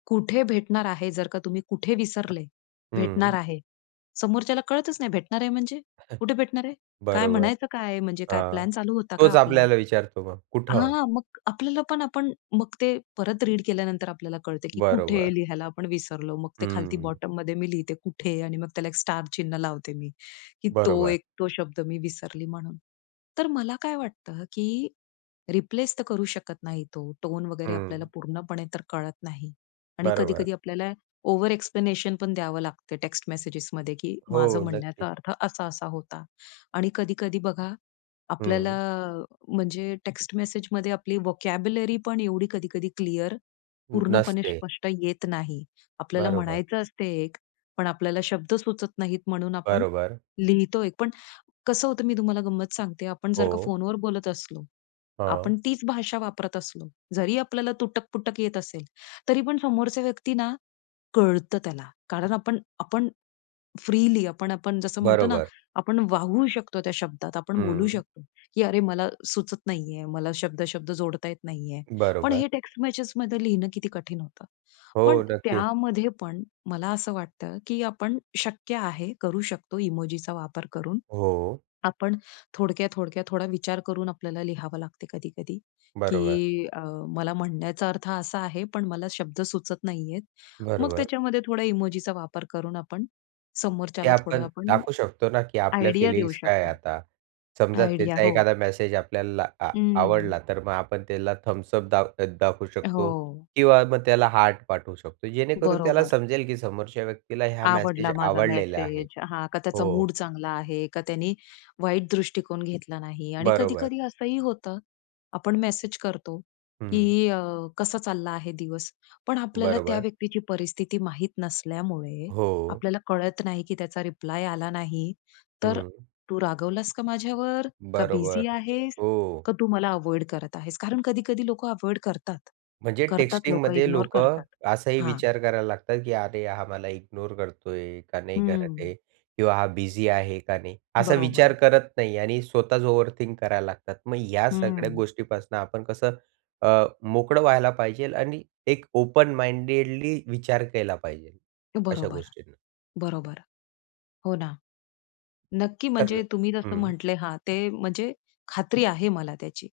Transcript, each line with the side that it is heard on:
left: कुठे भेटणार आहे? जर का तुम्ही कुठे? विसरले, भेटणार
right: हं.
left: आहे. समोरच्याला कळतच नाही. भेटणार आहे म्हणजे? कुठे भेटणार आहे? काय
right: बरोबर.
left: म्हणायचं काय आहे? म्हणजे काय
right: हां,
left: प्लॅन चालू होता का
right: तोच
left: आपला?
right: आपल्याला विचारतो मग. कुठं?
left: हां, मग आपल्याला पण आपण मग ते परत रीड केल्यानंतर आपल्याला कळते, की कुठे
right: बरोबर.
left: लिहायला आपण विसरलो. मग ते खालती
right: हं.
left: बॉटममध्ये मी लिहिते, कुठे? आणि मग त्याला एक स्टार चिन्ह लावते मी. की तो
right: बरोबर.
left: एक, तो शब्द मी विसरली म्हणून. तर मला काय वाटतं, की रिप्लेस तर करू शकत नाही तो, टोन वगैरे आपल्याला
right: हं.
left: पूर्णपणे तर कळत नाही. आणि
right: बरोबर.
left: कधी-कधी आपल्याला ओव्हर-एक्सप्लेनेशन पण द्यावं लागतं टेक्स्ट मेसेजेसमध्ये, की माझं
right: हो, नक्कीच.
left: म्हणण्याचा अर्थ असा-असा होता. आणि कधी-कधी बघा आपल्याला,
right: हं.
left: म्हणजे टेक्स्ट मेसेजमध्ये आपली व्होकॅब्युलरी पण एवढी कधी-कधी क्लिअर,
right: न
left: पूर्णपणे
right: नसते.
left: स्पष्ट येत नाही. आपल्याला
right: बरोबर.
left: म्हणायचं असतं एक, पण आपल्याला शब्द सुचत नाहीत, म्हणून आपण
right: बरोबर.
left: लिहितो एक. पण कसं होतं, मी तुम्हाला गंमत सांगते, आपण जर का
right: हो.
left: फोनवर बोलत असलो.
right: हां.
left: आपण तीच भाषा वापरत असलो, जरी आपल्याला तुटक-पटक येत असेल, तरी पण समोरच्या व्यक्ती ना, कळतं त्याला. कारण आपण आपण फ्रीली आपण आपण जसं म्हणतो ना,
right: बरोबर.
left: आपण वाहू शकतो त्या शब्दात, आपण बोलू
right: हं.
left: शकतो, "की अरे, मला सुचत नाहीये, मला शब्द-शब्द जोडता येत नाहीये." पण
right: बरोबर.
left: हे टेक्स्ट मेसेजमध्ये लिहिणं किती कठीण होतं. पण
right: हो, नक्कीच.
left: त्यामध्ये पण, मला असं वाटतं, की आपण शक्य आहे, करू शकतो, इमोजीचा वापर करून.
right: हो.
left: आपण थोडक्यात-थोडक्यात थोडा विचार करून आपल्याला लिहावं लागते कधी-कधी,
right: बरोबर.
left: की अ, मला म्हणण्याचा अर्थ असा आहे, पण मला शब्द सुचत नाहीयेत. मग
right: बरोबर.
left: त्याच्यामध्ये थोडा इमोजीचा वापर करून आपण
right: ते
left: समोरच्याला थोडं
right: आपण
left: आपण,
right: दाखवू शकतो ना, की आपल्या
left: आयडिया देऊ
right: फिलिंग्स काय
left: शकतो.
right: आता. समजा
left: आयडिया
right: त्याचा
left: हो.
right: एखादा मेसेज आपल्याला आ आवडला.
left: हं.
right: तर मग आपण त्याला थम्सअप दाख दाखवू शकतो
left: हो.
right: किंवा मग त्याला हार्ट पाठवू शकतो. जेणेकरून त्याला
left: बरोबर.
right: समजेल, की समोरच्या व्यक्तीला ह्या मेसेज
left: आवडला माझा
right: आवडलेला आहे.
left: मेसेज, हां. का त्याचा
right: हो.
left: मूड चांगला आहे, का त्यांनी वाईट दृष्टिकोन घेतला नाही. आणि
right: बरोबर.
left: कधी-कधी असंही होतं. आपण मेसेज करतो,
right: हं.
left: की "अ, कसा चालला आहे दिवस?" पण आपल्याला त्या
right: बरोबर.
left: व्यक्तीची परिस्थिती माहीत नसल्यामुळे,
right: हो.
left: आपल्याला कळत नाही, की त्याचा रिप्लाय आला नाही, तर
right: हं.
left: तू रागवलास का माझ्यावर? का
right: बरोबर,
left: बिझी आहेस?
right: हो.
left: का तू मला अव्हॉइड करत आहेस? कारण कधी-कधी लोकं अव्हॉइड करतात,
right: म्हणजे
left: करतात लोक
right: टेक्स्टिंगमध्ये
left: इग्नोर
right: लोकं
left: करतात.
right: असाही
left: हां.
right: विचार करायला लागतात, की "अरे, हा मला इग्नोर करतोय? का नाही
left: हं,
right: करत आहे?
left: हं.
right: किंवा हा बिझी आहे का नाही?" असा
left: बरोबर.
right: विचार करत नाही आणि स्वतःच ओव्हरथिंक करायला लागतात. मग या सगळ्या
left: हं.
right: गोष्टीपासून आपण कसं अ, मोकळं व्हायला पाहिजे आणि एक ओपन माइंडेडली विचार केला पाहिजे, अशा
left: बरोबर,
right: गोष्टींचा.
left: बरोबर. हो ना. नक्की, म्हणजे
right: तर
left: तुम्ही जसं
right: हं.
left: म्हटलं. हां, ते, म्हणजे खात्री आहे मला त्याची.